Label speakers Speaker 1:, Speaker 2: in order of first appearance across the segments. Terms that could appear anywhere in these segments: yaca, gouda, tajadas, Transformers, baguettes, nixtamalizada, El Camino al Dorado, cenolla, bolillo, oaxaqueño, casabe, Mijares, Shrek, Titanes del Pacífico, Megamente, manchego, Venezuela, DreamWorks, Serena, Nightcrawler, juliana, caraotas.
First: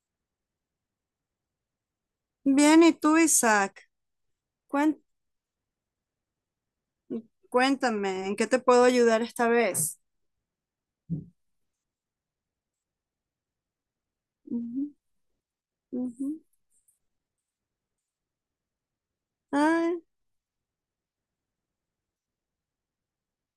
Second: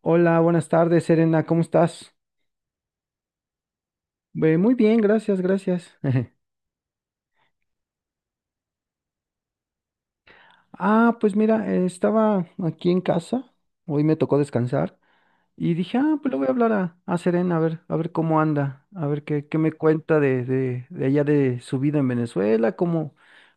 Speaker 1: Hola, buenas tardes, Serena, ¿cómo estás?
Speaker 2: Bien, ¿y tú, Isaac?
Speaker 1: Muy bien,
Speaker 2: Cuen-
Speaker 1: gracias, gracias.
Speaker 2: Cuéntame, ¿en qué te puedo ayudar esta vez?
Speaker 1: Ah, pues mira, estaba aquí en casa, hoy me tocó
Speaker 2: Ujú,
Speaker 1: descansar y dije, ah,
Speaker 2: ujú.
Speaker 1: pues le voy a hablar a Serena, a ver cómo anda, a ver qué, qué me
Speaker 2: Ay,
Speaker 1: cuenta de allá de su vida en Venezuela, cómo,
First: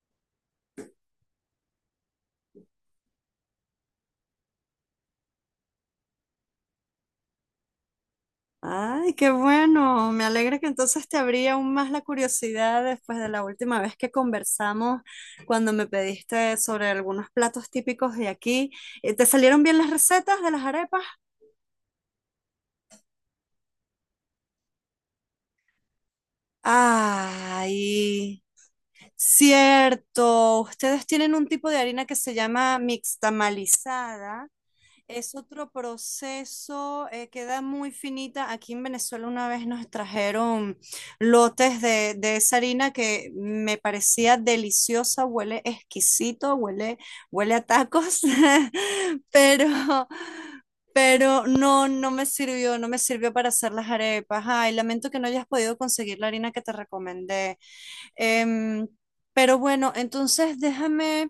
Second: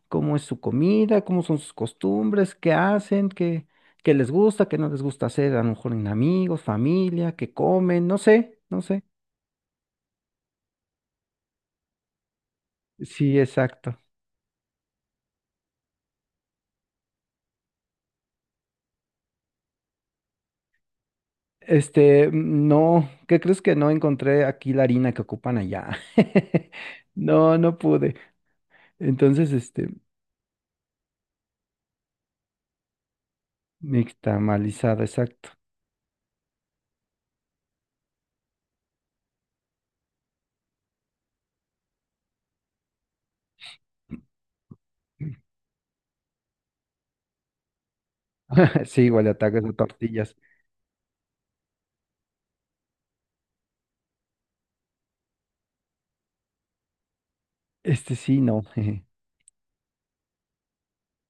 Speaker 1: cómo es su comida, cómo son sus costumbres, qué hacen, qué, qué les gusta, qué no les gusta hacer, a lo mejor en amigos, familia, qué comen, no sé, no sé.
Speaker 2: ay, qué bueno. Me alegra que entonces te abrí aún más la curiosidad después de
Speaker 1: Sí,
Speaker 2: la última vez
Speaker 1: exacto.
Speaker 2: que conversamos, cuando me pediste sobre algunos platos típicos de aquí. ¿Te salieron bien las recetas de las arepas?
Speaker 1: Este, no, ¿qué crees que no encontré aquí la harina que ocupan allá? No, no pude.
Speaker 2: Ay,
Speaker 1: Entonces, este,
Speaker 2: cierto. Ustedes tienen un tipo de harina que se llama mixtamalizada.
Speaker 1: nixtamalizada,
Speaker 2: Es
Speaker 1: exacto.
Speaker 2: otro proceso, queda muy finita. Aquí en Venezuela una vez nos trajeron lotes de esa harina que me parecía deliciosa, huele exquisito, huele, huele a tacos,
Speaker 1: Sí, igual ataques
Speaker 2: pero,
Speaker 1: de tortillas.
Speaker 2: pero no, no me sirvió, no me sirvió para hacer las arepas. Ay, lamento que no hayas podido conseguir la harina que te recomendé.
Speaker 1: Este sí, no.
Speaker 2: Em, pero bueno, entonces déjame...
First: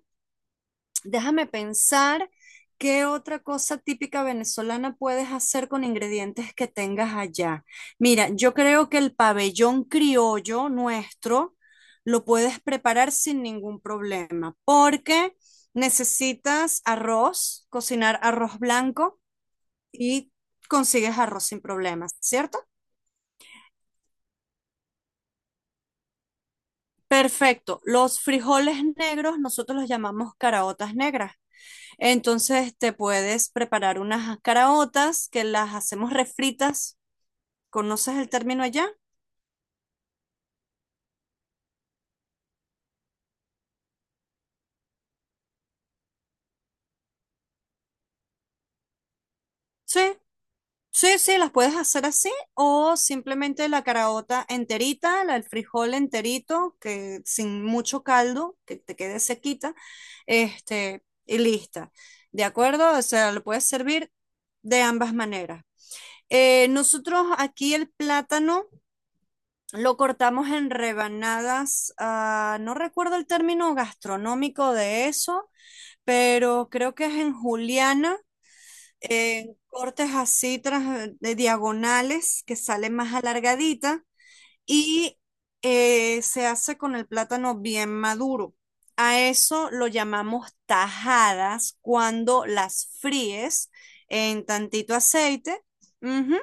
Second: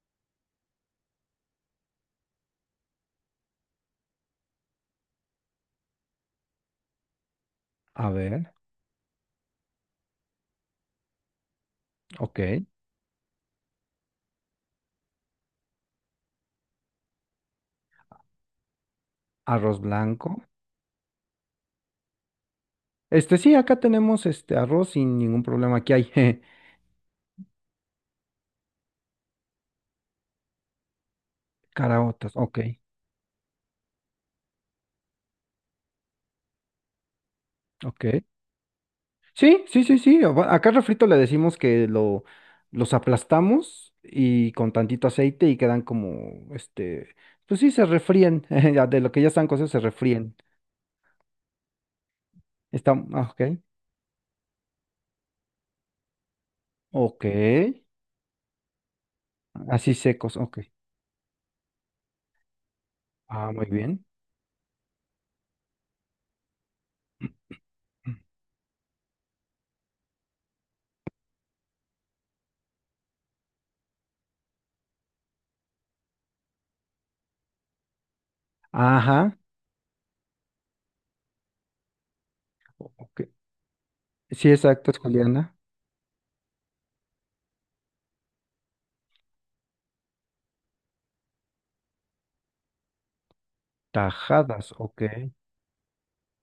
Speaker 2: Déjame pensar qué otra cosa típica venezolana puedes hacer con ingredientes que tengas allá.
Speaker 1: A
Speaker 2: Mira,
Speaker 1: ver,
Speaker 2: yo creo que el pabellón criollo nuestro lo
Speaker 1: ok.
Speaker 2: puedes preparar sin ningún problema, porque necesitas arroz, cocinar arroz blanco
Speaker 1: Arroz
Speaker 2: y
Speaker 1: blanco.
Speaker 2: consigues arroz sin problemas, ¿cierto?
Speaker 1: Este sí, acá tenemos este arroz sin ningún problema. Aquí hay
Speaker 2: Perfecto. Los frijoles negros nosotros los llamamos caraotas negras.
Speaker 1: caraotas. Ok,
Speaker 2: Entonces te puedes preparar unas caraotas que las hacemos refritas.
Speaker 1: ok.
Speaker 2: ¿Conoces el término allá?
Speaker 1: Sí, sí, sí, sí. Acá refrito le decimos que lo, los aplastamos y con tantito aceite y quedan como, este, pues sí, se refríen. Ya De lo que ya están cocidos, se
Speaker 2: Sí,
Speaker 1: refríen.
Speaker 2: sí, sí, las puedes hacer así o
Speaker 1: Están, ah, ok.
Speaker 2: simplemente la caraota enterita, el frijol enterito, que
Speaker 1: Ok.
Speaker 2: sin mucho caldo, que te quede sequita,
Speaker 1: Así secos, ok.
Speaker 2: este, y lista. ¿De acuerdo? O sea, lo
Speaker 1: Ah, muy
Speaker 2: puedes
Speaker 1: bien.
Speaker 2: servir de ambas maneras. Nosotros aquí el plátano lo cortamos en rebanadas, ah, no recuerdo el término gastronómico de eso, pero creo que es en juliana,
Speaker 1: Ajá.
Speaker 2: en cortes así de diagonales que sale más
Speaker 1: Ok,
Speaker 2: alargadita
Speaker 1: sí, exacto, es
Speaker 2: y
Speaker 1: juliana.
Speaker 2: se hace con el plátano bien maduro. A eso lo llamamos tajadas cuando las fríes en
Speaker 1: Tajadas,
Speaker 2: tantito
Speaker 1: ok,
Speaker 2: aceite. Ujú.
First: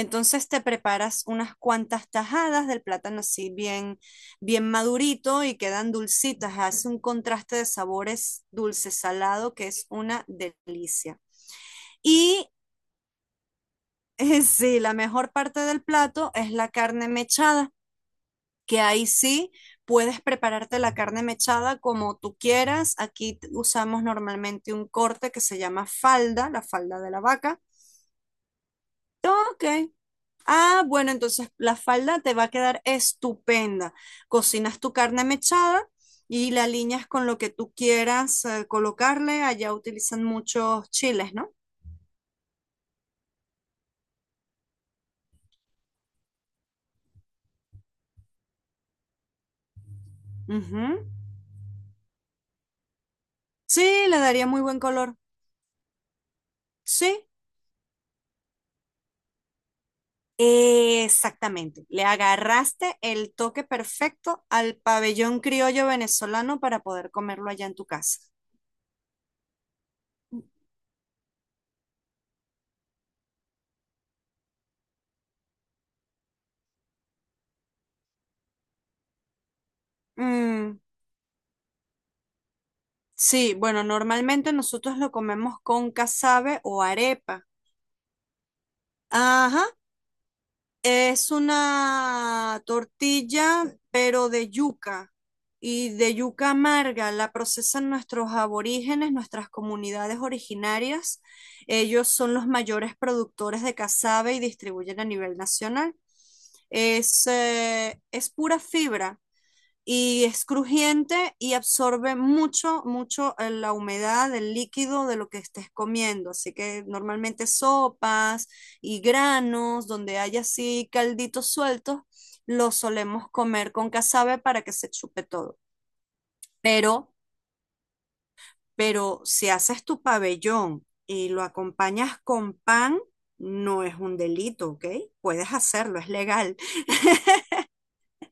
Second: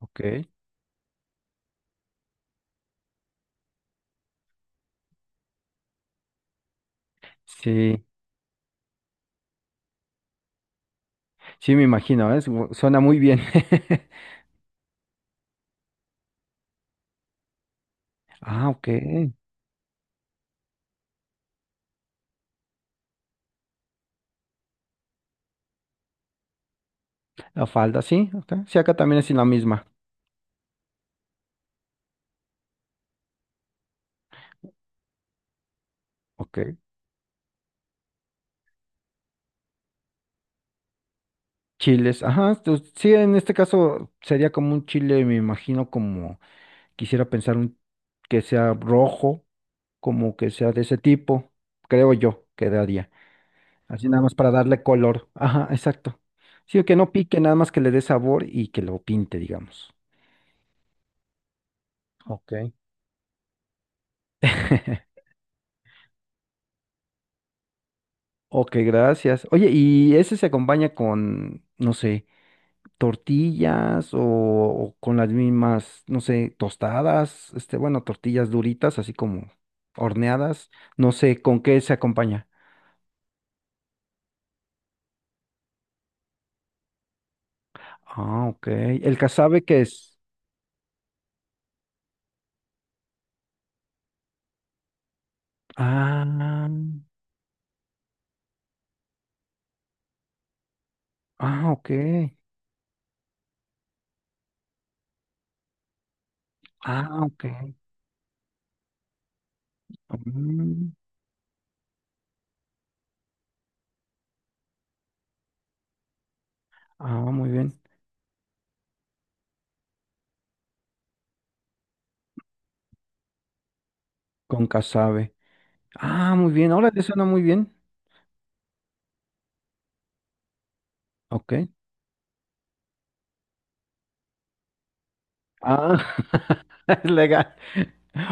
Speaker 1: ok.
Speaker 2: te preparas unas cuantas tajadas del plátano así bien, bien madurito y quedan dulcitas. Hace un contraste de
Speaker 1: Sí,
Speaker 2: sabores dulce-salado que es una delicia.
Speaker 1: sí, me imagino, ¿eh?
Speaker 2: Y
Speaker 1: Suena muy bien.
Speaker 2: sí, la mejor parte del plato es la carne mechada,
Speaker 1: Ah,
Speaker 2: que
Speaker 1: ok.
Speaker 2: ahí sí puedes prepararte la carne mechada como tú quieras. Aquí usamos normalmente un corte que se llama falda, la falda de la vaca.
Speaker 1: La falda, sí, ok. Sí, acá también es la
Speaker 2: Ok.
Speaker 1: misma.
Speaker 2: Ah, bueno, entonces la falda te va a quedar estupenda. Cocinas tu carne mechada y
Speaker 1: Ok.
Speaker 2: la alineas con lo que tú quieras colocarle. Allá utilizan muchos chiles, ¿no?
Speaker 1: Chiles, ajá, pues, sí, en este caso sería como un chile, me imagino como quisiera pensar un que sea rojo, como que sea de ese
Speaker 2: Ujú.
Speaker 1: tipo, creo yo quedaría.
Speaker 2: Sí,
Speaker 1: Así
Speaker 2: le
Speaker 1: nada más
Speaker 2: daría
Speaker 1: para
Speaker 2: muy buen
Speaker 1: darle
Speaker 2: color.
Speaker 1: color. Ajá, exacto. Sí, que no
Speaker 2: Sí,
Speaker 1: pique, nada más que le dé sabor y que lo pinte, digamos.
Speaker 2: exactamente, le
Speaker 1: Ok.
Speaker 2: agarraste el toque perfecto al pabellón criollo venezolano para poder comerlo allá en tu casa.
Speaker 1: Ok, gracias. Oye, y ese se acompaña con, no sé, tortillas o con las mismas, no sé, tostadas, este, bueno, tortillas duritas, así como horneadas,
Speaker 2: Mm,
Speaker 1: no sé, ¿con qué se acompaña?
Speaker 2: sí, bueno, normalmente nosotros lo comemos con casabe o arepa.
Speaker 1: Ah, ok. ¿El casabe
Speaker 2: Ajá,
Speaker 1: qué es?
Speaker 2: es una tortilla, pero de yuca y de
Speaker 1: Ah,
Speaker 2: yuca amarga. La procesan nuestros aborígenes, nuestras comunidades originarias.
Speaker 1: ah, ok.
Speaker 2: Ellos son los mayores productores de casabe y distribuyen a nivel nacional.
Speaker 1: Ah, ok.
Speaker 2: Es pura fibra y es
Speaker 1: Mm,
Speaker 2: crujiente y absorbe mucho, mucho la humedad del líquido de lo que estés comiendo. Así que
Speaker 1: ah,
Speaker 2: normalmente
Speaker 1: muy bien.
Speaker 2: sopas y granos, donde hay así calditos sueltos, los solemos comer con casabe para
Speaker 1: Con
Speaker 2: que se chupe
Speaker 1: casabe.
Speaker 2: todo.
Speaker 1: Ah, muy bien. Ahora
Speaker 2: Pero,
Speaker 1: te suena muy bien.
Speaker 2: pero si haces tu pabellón y lo
Speaker 1: Ok.
Speaker 2: acompañas con pan, no es un delito, ¿ok? Puedes
Speaker 1: Ah,
Speaker 2: hacerlo, es legal.
Speaker 1: legal.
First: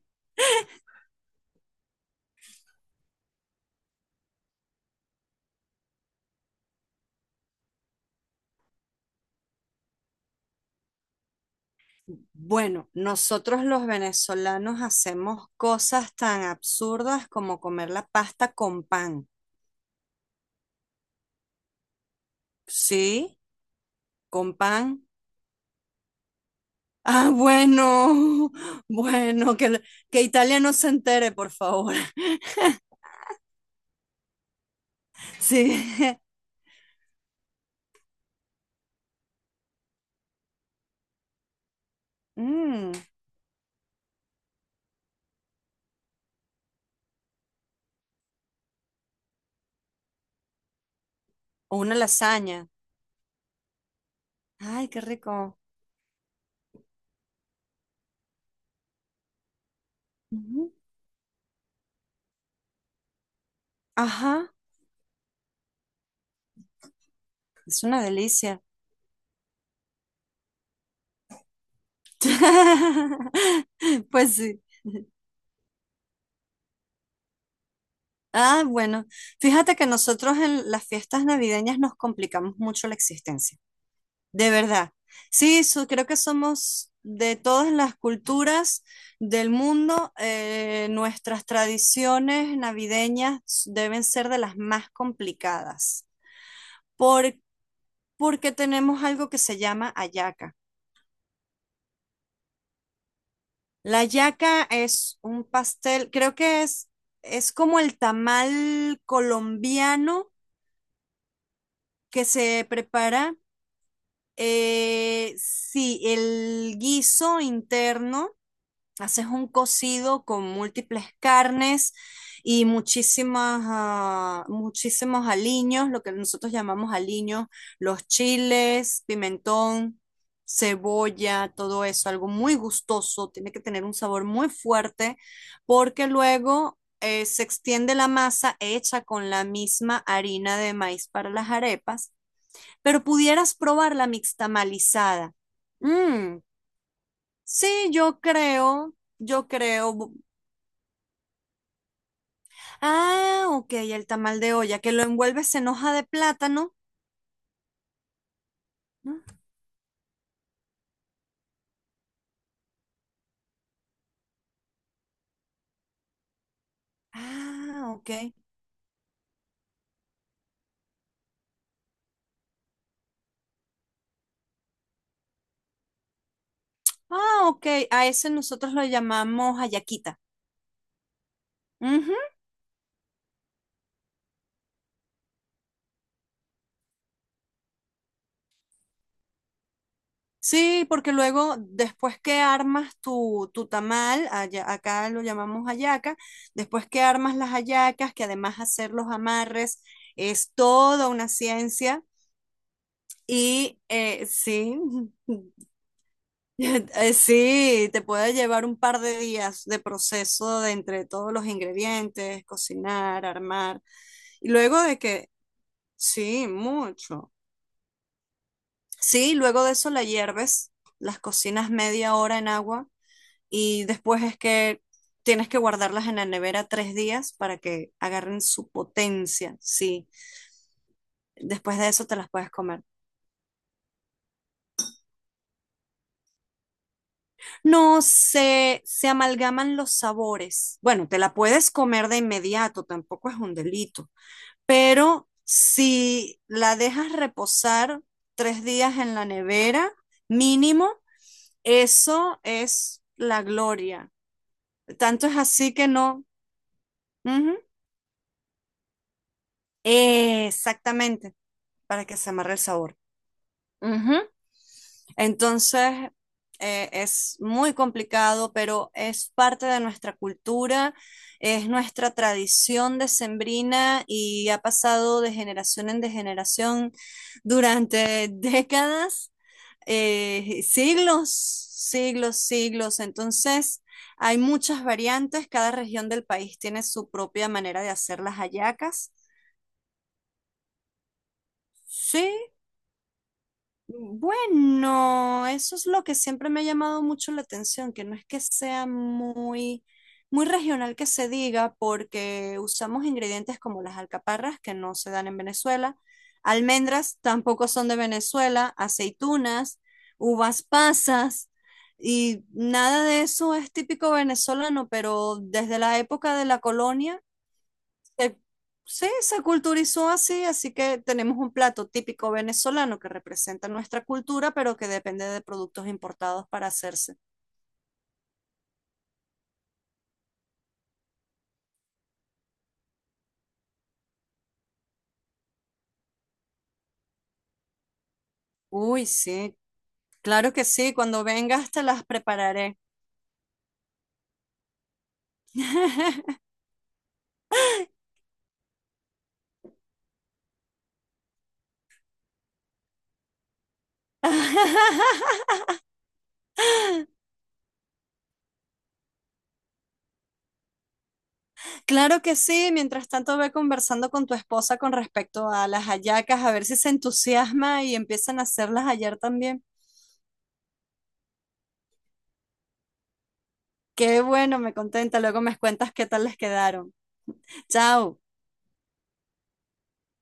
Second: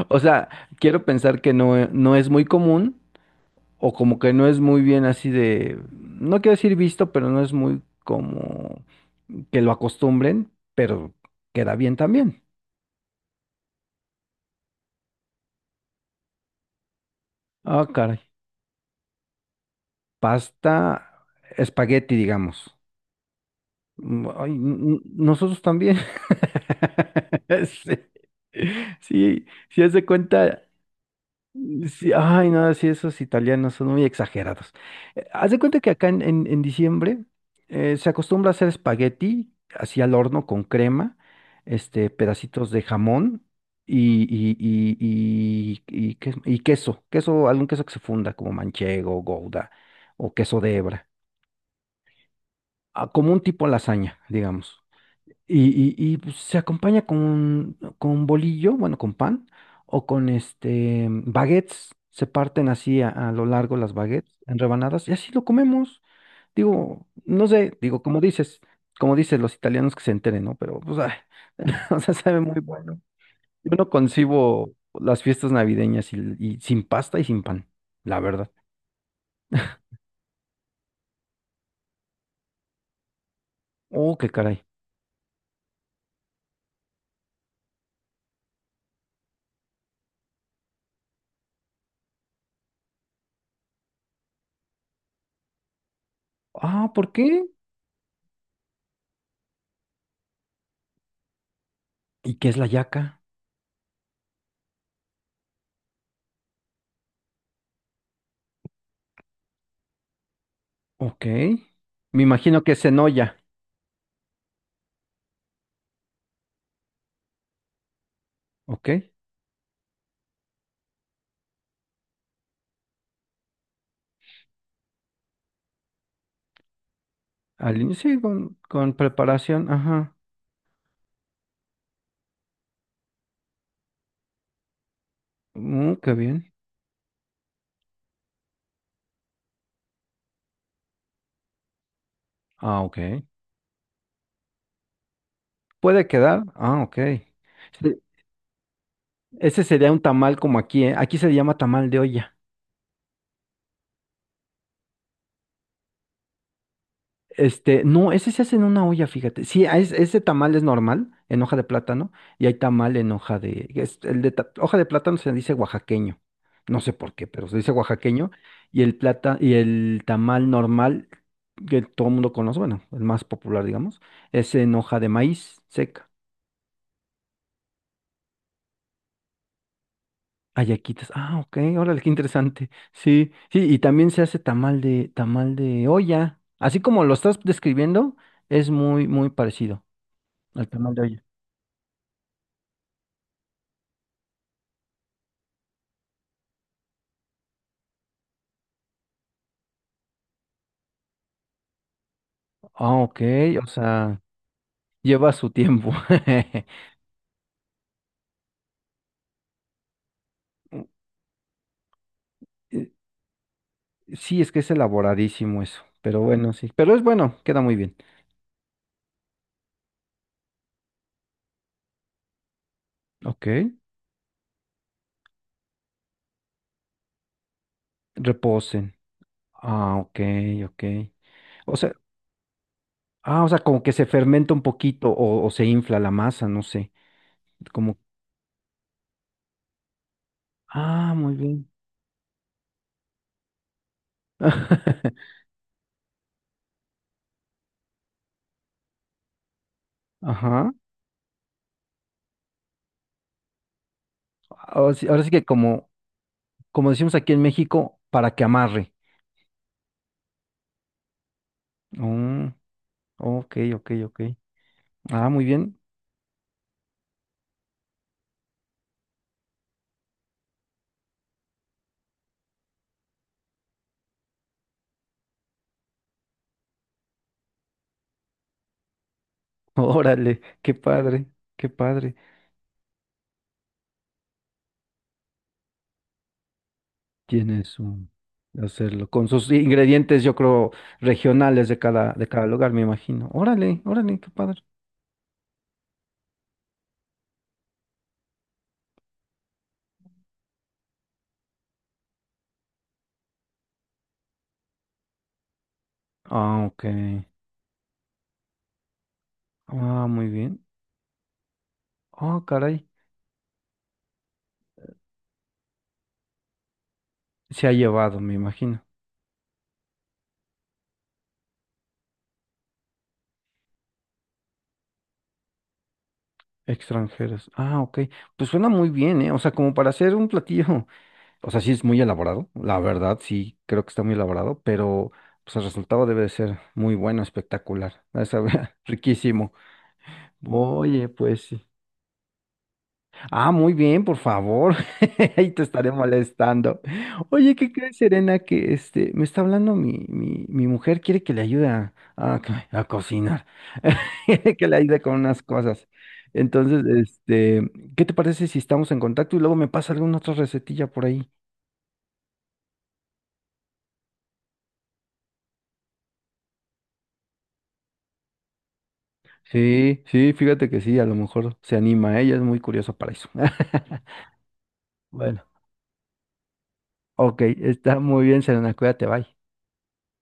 Speaker 1: O sea, quiero pensar que no, no es muy común, o como que no es muy bien así de, no quiero decir visto, pero no es muy como que lo acostumbren, pero queda bien también.
Speaker 2: Bueno, nosotros los venezolanos hacemos cosas tan absurdas como
Speaker 1: Ah,
Speaker 2: comer la
Speaker 1: caray.
Speaker 2: pasta con pan.
Speaker 1: Pasta, espagueti, digamos.
Speaker 2: ¿Sí?
Speaker 1: Mm, ay,
Speaker 2: ¿Con pan?
Speaker 1: nosotros también.
Speaker 2: Ah,
Speaker 1: Sí,
Speaker 2: bueno,
Speaker 1: sí,
Speaker 2: bueno,
Speaker 1: sí, haz de
Speaker 2: que Italia
Speaker 1: cuenta.
Speaker 2: no se entere, por
Speaker 1: Mm,
Speaker 2: favor.
Speaker 1: sí, ay, no, sí, esos italianos son muy exagerados. Haz de
Speaker 2: Sí.
Speaker 1: cuenta que acá en, en diciembre se acostumbra a hacer espagueti así al horno con crema, este, pedacitos de
Speaker 2: Mm,
Speaker 1: jamón y queso, queso, algún queso que se funda como manchego, gouda o queso de hebra,
Speaker 2: o una lasaña.
Speaker 1: ah, como un tipo lasaña, digamos.
Speaker 2: Ay, qué rico.
Speaker 1: Y pues, se acompaña con bolillo, bueno, con pan, o con
Speaker 2: Ujú.
Speaker 1: este baguettes. Se parten así a lo largo las baguettes
Speaker 2: Ajá,
Speaker 1: en rebanadas y así lo comemos. Digo, no sé,
Speaker 2: es una
Speaker 1: digo, como dices,
Speaker 2: delicia.
Speaker 1: como dicen los italianos que se enteren, ¿no? Pero, pues, ay, o sea, sabe muy bueno. Yo no
Speaker 2: Pues sí.
Speaker 1: concibo las fiestas navideñas y sin pasta y sin pan, la verdad.
Speaker 2: Ah, bueno, fíjate que nosotros en las fiestas navideñas nos complicamos mucho la existencia.
Speaker 1: Oh, qué
Speaker 2: De
Speaker 1: caray.
Speaker 2: verdad. Sí, creo que somos de todas las culturas del mundo. Nuestras tradiciones navideñas deben ser de las más complicadas
Speaker 1: Ah, ¿por
Speaker 2: por-
Speaker 1: qué?
Speaker 2: porque tenemos algo que se llama hallaca.
Speaker 1: ¿Y qué es la yaca?
Speaker 2: La hallaca es un pastel, creo que es como el tamal colombiano
Speaker 1: Ok. Me
Speaker 2: que
Speaker 1: imagino
Speaker 2: se
Speaker 1: que es
Speaker 2: prepara.
Speaker 1: cenolla,
Speaker 2: Sí, el guiso interno.
Speaker 1: ¿ok?
Speaker 2: Haces un cocido con múltiples carnes y muchísimos aliños, lo que nosotros llamamos aliños,
Speaker 1: Al
Speaker 2: los
Speaker 1: inicio, sí, con
Speaker 2: chiles,
Speaker 1: preparación,
Speaker 2: pimentón,
Speaker 1: ajá.
Speaker 2: cebolla, todo eso, algo muy gustoso, tiene que tener un sabor muy fuerte,
Speaker 1: Mm,
Speaker 2: porque
Speaker 1: qué bien.
Speaker 2: luego se extiende la masa hecha con la misma harina de maíz para las arepas,
Speaker 1: Ah, ok.
Speaker 2: pero pudieras probar la mixtamalizada.
Speaker 1: ¿Puede
Speaker 2: Mmm,
Speaker 1: quedar? Ah, ok.
Speaker 2: sí,
Speaker 1: Sí,
Speaker 2: yo creo, yo
Speaker 1: ese sería
Speaker 2: creo.
Speaker 1: un tamal como aquí, ¿eh? Aquí se le llama tamal de olla.
Speaker 2: Ah, ok, el tamal de olla, que lo envuelves en hoja de plátano,
Speaker 1: Este, no, ese se hace en una olla,
Speaker 2: ¿no?
Speaker 1: fíjate. Sí, ese tamal es normal, en hoja de plátano, y hay tamal en hoja de, hoja de plátano se dice oaxaqueño. No sé por qué, pero se dice
Speaker 2: Ah, ok.
Speaker 1: oaxaqueño, y el tamal normal, que todo el mundo conoce, bueno, el más popular, digamos, es en hoja de maíz seca.
Speaker 2: Ah, ok, a ese nosotros lo llamamos hallaquita.
Speaker 1: Ayaquitas. Ah, ok, órale, qué
Speaker 2: Ujú.
Speaker 1: interesante. Sí, sí, y también se hace tamal de olla. Así como lo estás describiendo, es muy, muy parecido al
Speaker 2: Sí,
Speaker 1: tamal de
Speaker 2: porque
Speaker 1: olla.
Speaker 2: luego, después que armas tu tamal, acá lo llamamos hallaca, después que armas las hallacas, que además hacer los amarres es toda una ciencia.
Speaker 1: Ah, ok, o sea,
Speaker 2: Sí,
Speaker 1: lleva su tiempo.
Speaker 2: Sí, te puede llevar un par de días de proceso de
Speaker 1: u-
Speaker 2: entre todos los ingredientes,
Speaker 1: Eh,
Speaker 2: cocinar, armar.
Speaker 1: Sí,
Speaker 2: Y
Speaker 1: es que es
Speaker 2: luego de que,
Speaker 1: elaboradísimo eso, pero
Speaker 2: sí,
Speaker 1: bueno, sí. Pero es
Speaker 2: mucho.
Speaker 1: bueno, queda muy bien.
Speaker 2: Sí, luego de eso la hierves, las cocinas media hora en agua
Speaker 1: Ok,
Speaker 2: y después es que tienes que guardarlas en la nevera 3 días para que agarren su
Speaker 1: reposen.
Speaker 2: potencia.
Speaker 1: Ah,
Speaker 2: Sí,
Speaker 1: ok, ok. O
Speaker 2: después de
Speaker 1: sea,
Speaker 2: eso te las puedes comer.
Speaker 1: ah, o sea, como que se fermenta un poquito o se infla la masa, no sé. Como,
Speaker 2: No se, se amalgaman los sabores. Bueno,
Speaker 1: ah,
Speaker 2: te
Speaker 1: muy
Speaker 2: la
Speaker 1: bien.
Speaker 2: puedes comer de inmediato, tampoco es un delito. Pero si la dejas reposar 3 días en la nevera,
Speaker 1: Ajá.
Speaker 2: mínimo, eso es la gloria.
Speaker 1: Ahora
Speaker 2: Tanto
Speaker 1: sí
Speaker 2: es
Speaker 1: que
Speaker 2: así que
Speaker 1: como,
Speaker 2: no.
Speaker 1: como decimos aquí en
Speaker 2: Ujú.
Speaker 1: México, para que amarre.
Speaker 2: Exactamente, para que se
Speaker 1: Mm,
Speaker 2: amarre el sabor.
Speaker 1: ok, ok,
Speaker 2: Ujú.
Speaker 1: ok. Ah, muy bien.
Speaker 2: Entonces, es muy complicado, pero es parte de nuestra cultura, es nuestra tradición decembrina y ha pasado de generación en de generación durante décadas,
Speaker 1: Órale, qué padre,
Speaker 2: siglos,
Speaker 1: qué padre.
Speaker 2: siglos, siglos. Entonces, hay muchas variantes, cada región del país tiene su propia
Speaker 1: Tienes
Speaker 2: manera de
Speaker 1: un
Speaker 2: hacer las
Speaker 1: hacerlo
Speaker 2: hallacas.
Speaker 1: con sus ingredientes, yo creo, regionales de cada
Speaker 2: Sí,
Speaker 1: lugar, me imagino. Órale, órale, qué padre.
Speaker 2: bueno, eso es lo que siempre me ha llamado mucho la atención, que no es que sea muy, muy regional que se diga, porque usamos ingredientes como las alcaparras, que no se dan en Venezuela,
Speaker 1: Ah, ok.
Speaker 2: almendras tampoco son de Venezuela, aceitunas,
Speaker 1: Ah, muy
Speaker 2: uvas
Speaker 1: bien.
Speaker 2: pasas,
Speaker 1: Ah,
Speaker 2: y
Speaker 1: caray.
Speaker 2: nada de eso es típico venezolano, pero desde la época de la colonia
Speaker 1: Se ha llevado, me
Speaker 2: se-
Speaker 1: imagino.
Speaker 2: sí, se culturizó así, así que tenemos un plato típico venezolano que representa nuestra cultura, pero que depende de productos importados para hacerse.
Speaker 1: Extranjeros. Ah, ok. Pues suena muy bien, ¿eh? O sea, como para hacer un platillo. O sea, sí es muy elaborado, la verdad, sí creo que está muy elaborado, pero pues el resultado debe de ser muy bueno, espectacular. Va a saber
Speaker 2: Uy,
Speaker 1: riquísimo.
Speaker 2: sí, claro que sí,
Speaker 1: Oye,
Speaker 2: cuando
Speaker 1: pues sí.
Speaker 2: vengas te las prepararé.
Speaker 1: Ah, muy bien, por favor. Ahí te estaré molestando. Oye, ¿qué crees, Serena? Que este me está hablando mi mujer, quiere que le ayude a a cocinar, quiere que le ayude con unas cosas. Entonces, este, ¿qué te parece si estamos en contacto y luego me pasa alguna otra recetilla por ahí?
Speaker 2: Claro que sí, mientras tanto ve conversando con tu esposa con respecto a las hallacas, a ver si se entusiasma y empiezan a hacerlas ayer también.
Speaker 1: Sí, sí, fíjate que sí, a lo mejor se anima, ella es muy curiosa para eso.
Speaker 2: Qué bueno, me contenta, luego
Speaker 1: Bueno,
Speaker 2: me cuentas qué tal les quedaron.
Speaker 1: ok, está
Speaker 2: Chao.
Speaker 1: muy bien, Selena, cuídate, bye.